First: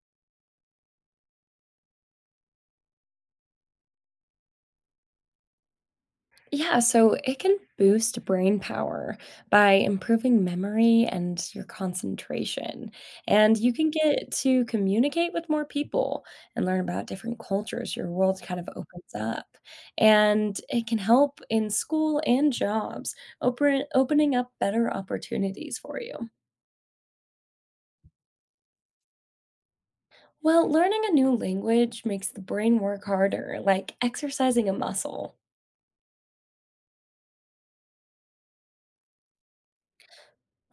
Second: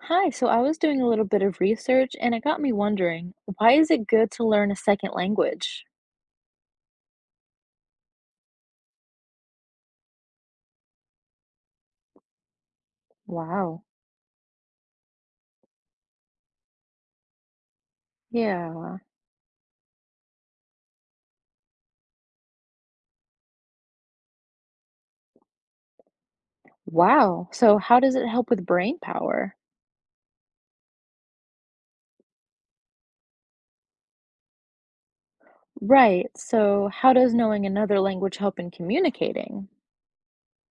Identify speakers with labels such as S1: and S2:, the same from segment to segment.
S1: Hi, so I was doing a little bit of research and it got me wondering, why is it good to learn a second language?
S2: Yeah, so it can boost brain power by improving memory and your concentration. And you
S1: Wow.
S2: can get to communicate with more people and learn about different cultures. Your world kind of
S1: Yeah.
S2: opens up. And it can help in school and jobs, opening up better opportunities for you.
S1: Wow. So how does it help with brain power?
S2: Well, learning a new language makes the brain work harder, like exercising a muscle.
S1: Right. So how does knowing another language help in communicating?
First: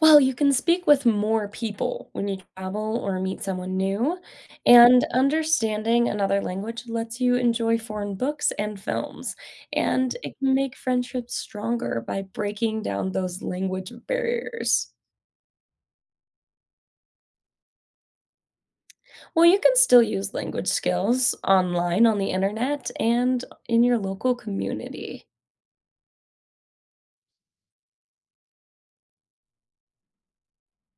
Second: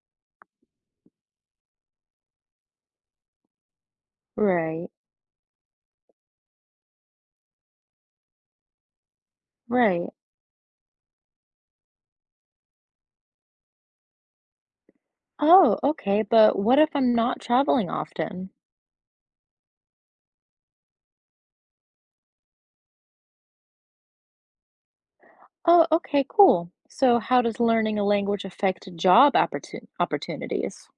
S2: Well, you can speak with more people when you travel or meet someone new,
S1: Right.
S2: and understanding another language lets you enjoy foreign books and films,
S1: Right.
S2: and it can make friendships stronger by breaking down those language barriers.
S1: Oh, okay. But what if I'm not traveling often?
S2: Well, you can still use language skills online on the internet and in your local community.
S1: Oh, okay, cool. So how does learning a language affect job opportun opportunities?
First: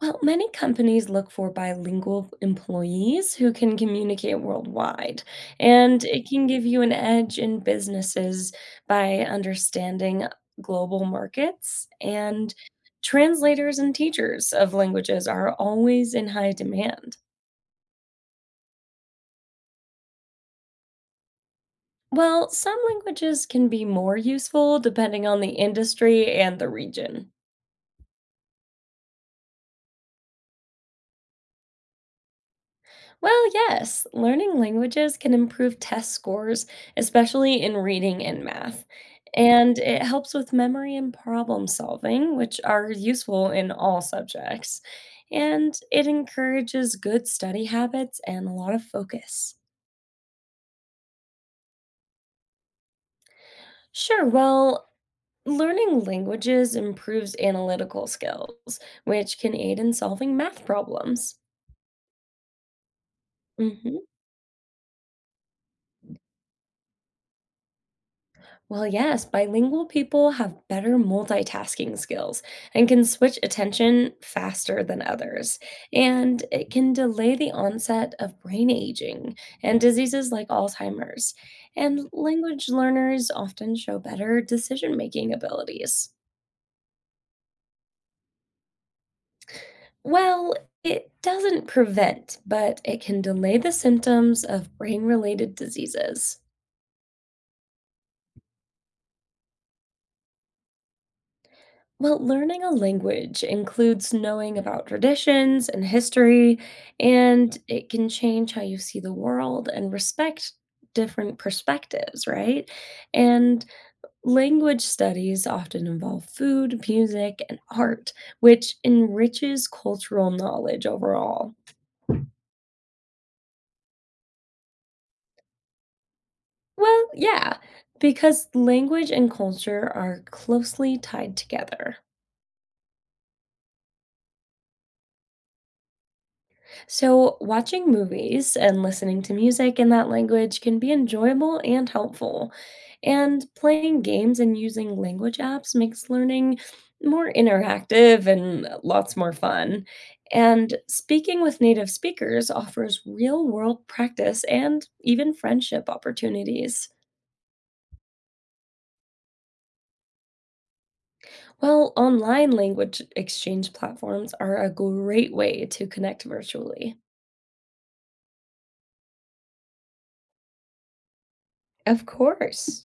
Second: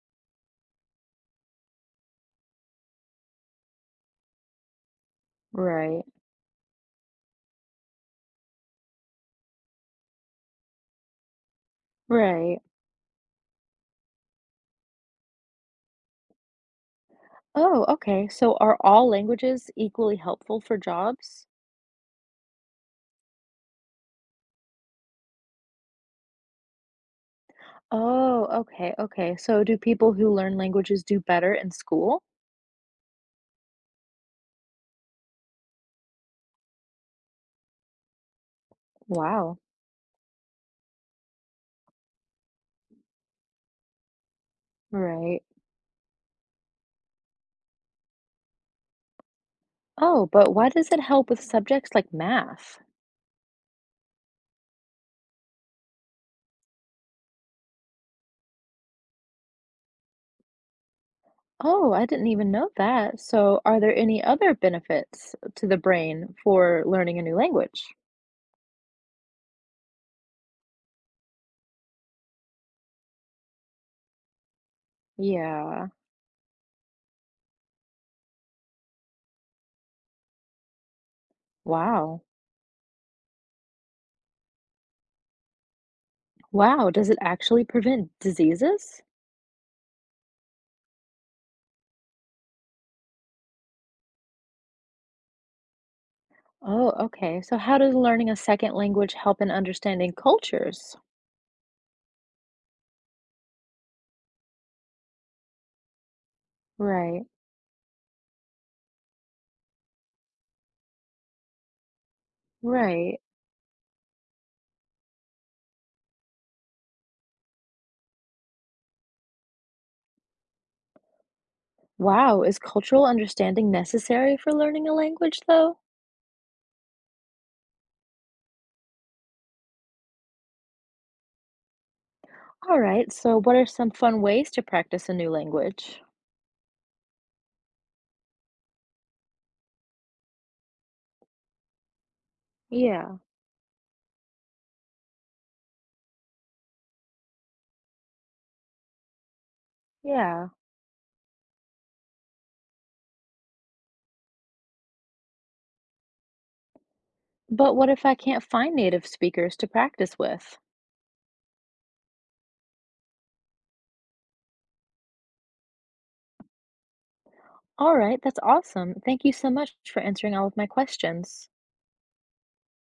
S2: Well, many companies look for bilingual employees who can communicate worldwide, and
S1: Right.
S2: it can give you an edge in businesses by understanding global markets. And
S1: Right.
S2: translators and teachers of languages are always in high demand.
S1: Oh, okay. So are all languages equally helpful for jobs?
S2: Well, some languages can be more useful depending on the industry and the region.
S1: Oh, okay, okay. So do people who learn languages do better in school?
S2: Well, yes, learning languages can improve test scores, especially in reading and math.
S1: Wow.
S2: And it helps with memory and problem solving, which are useful in all subjects.
S1: Right.
S2: And it encourages good study habits and a lot of focus.
S1: Oh, but why does it help with subjects like math?
S2: Sure, well, learning languages improves analytical skills, which can aid in solving math problems.
S1: Oh, I didn't even know that. So are there
S2: Mhm.
S1: any other benefits to the brain for learning a new language?
S2: Well, yes, bilingual people have better multitasking skills and can switch attention faster than others.
S1: Yeah.
S2: And it can delay the onset of brain aging and diseases like Alzheimer's. And
S1: Wow.
S2: language learners often show better decision making abilities.
S1: Wow, does it actually prevent diseases?
S2: Well, it doesn't prevent, but it can delay the symptoms of brain related diseases.
S1: Oh, okay. So how does learning a second language help in understanding cultures?
S2: Well, learning a language includes knowing about traditions and history,
S1: Right.
S2: and it can change how you see the world and respect different perspectives, right?
S1: Right.
S2: And language studies often involve food, music, and art, which enriches cultural knowledge overall.
S1: Wow, is cultural understanding necessary for learning a language, though?
S2: Well, yeah, because language and culture are closely tied together.
S1: All right, so what are some fun ways to practice a new language?
S2: So, watching movies and listening to music in that language can be enjoyable and helpful.
S1: Yeah,
S2: And playing games and using language apps makes learning more interactive and lots more fun.
S1: yeah.
S2: And speaking with native speakers offers real world practice and even friendship opportunities.
S1: But what if I can't find native speakers to practice with?
S2: Well, online language exchange platforms are a great way to connect virtually.
S1: All right, that's awesome. Thank you so much for answering all of my questions.
S2: Of course.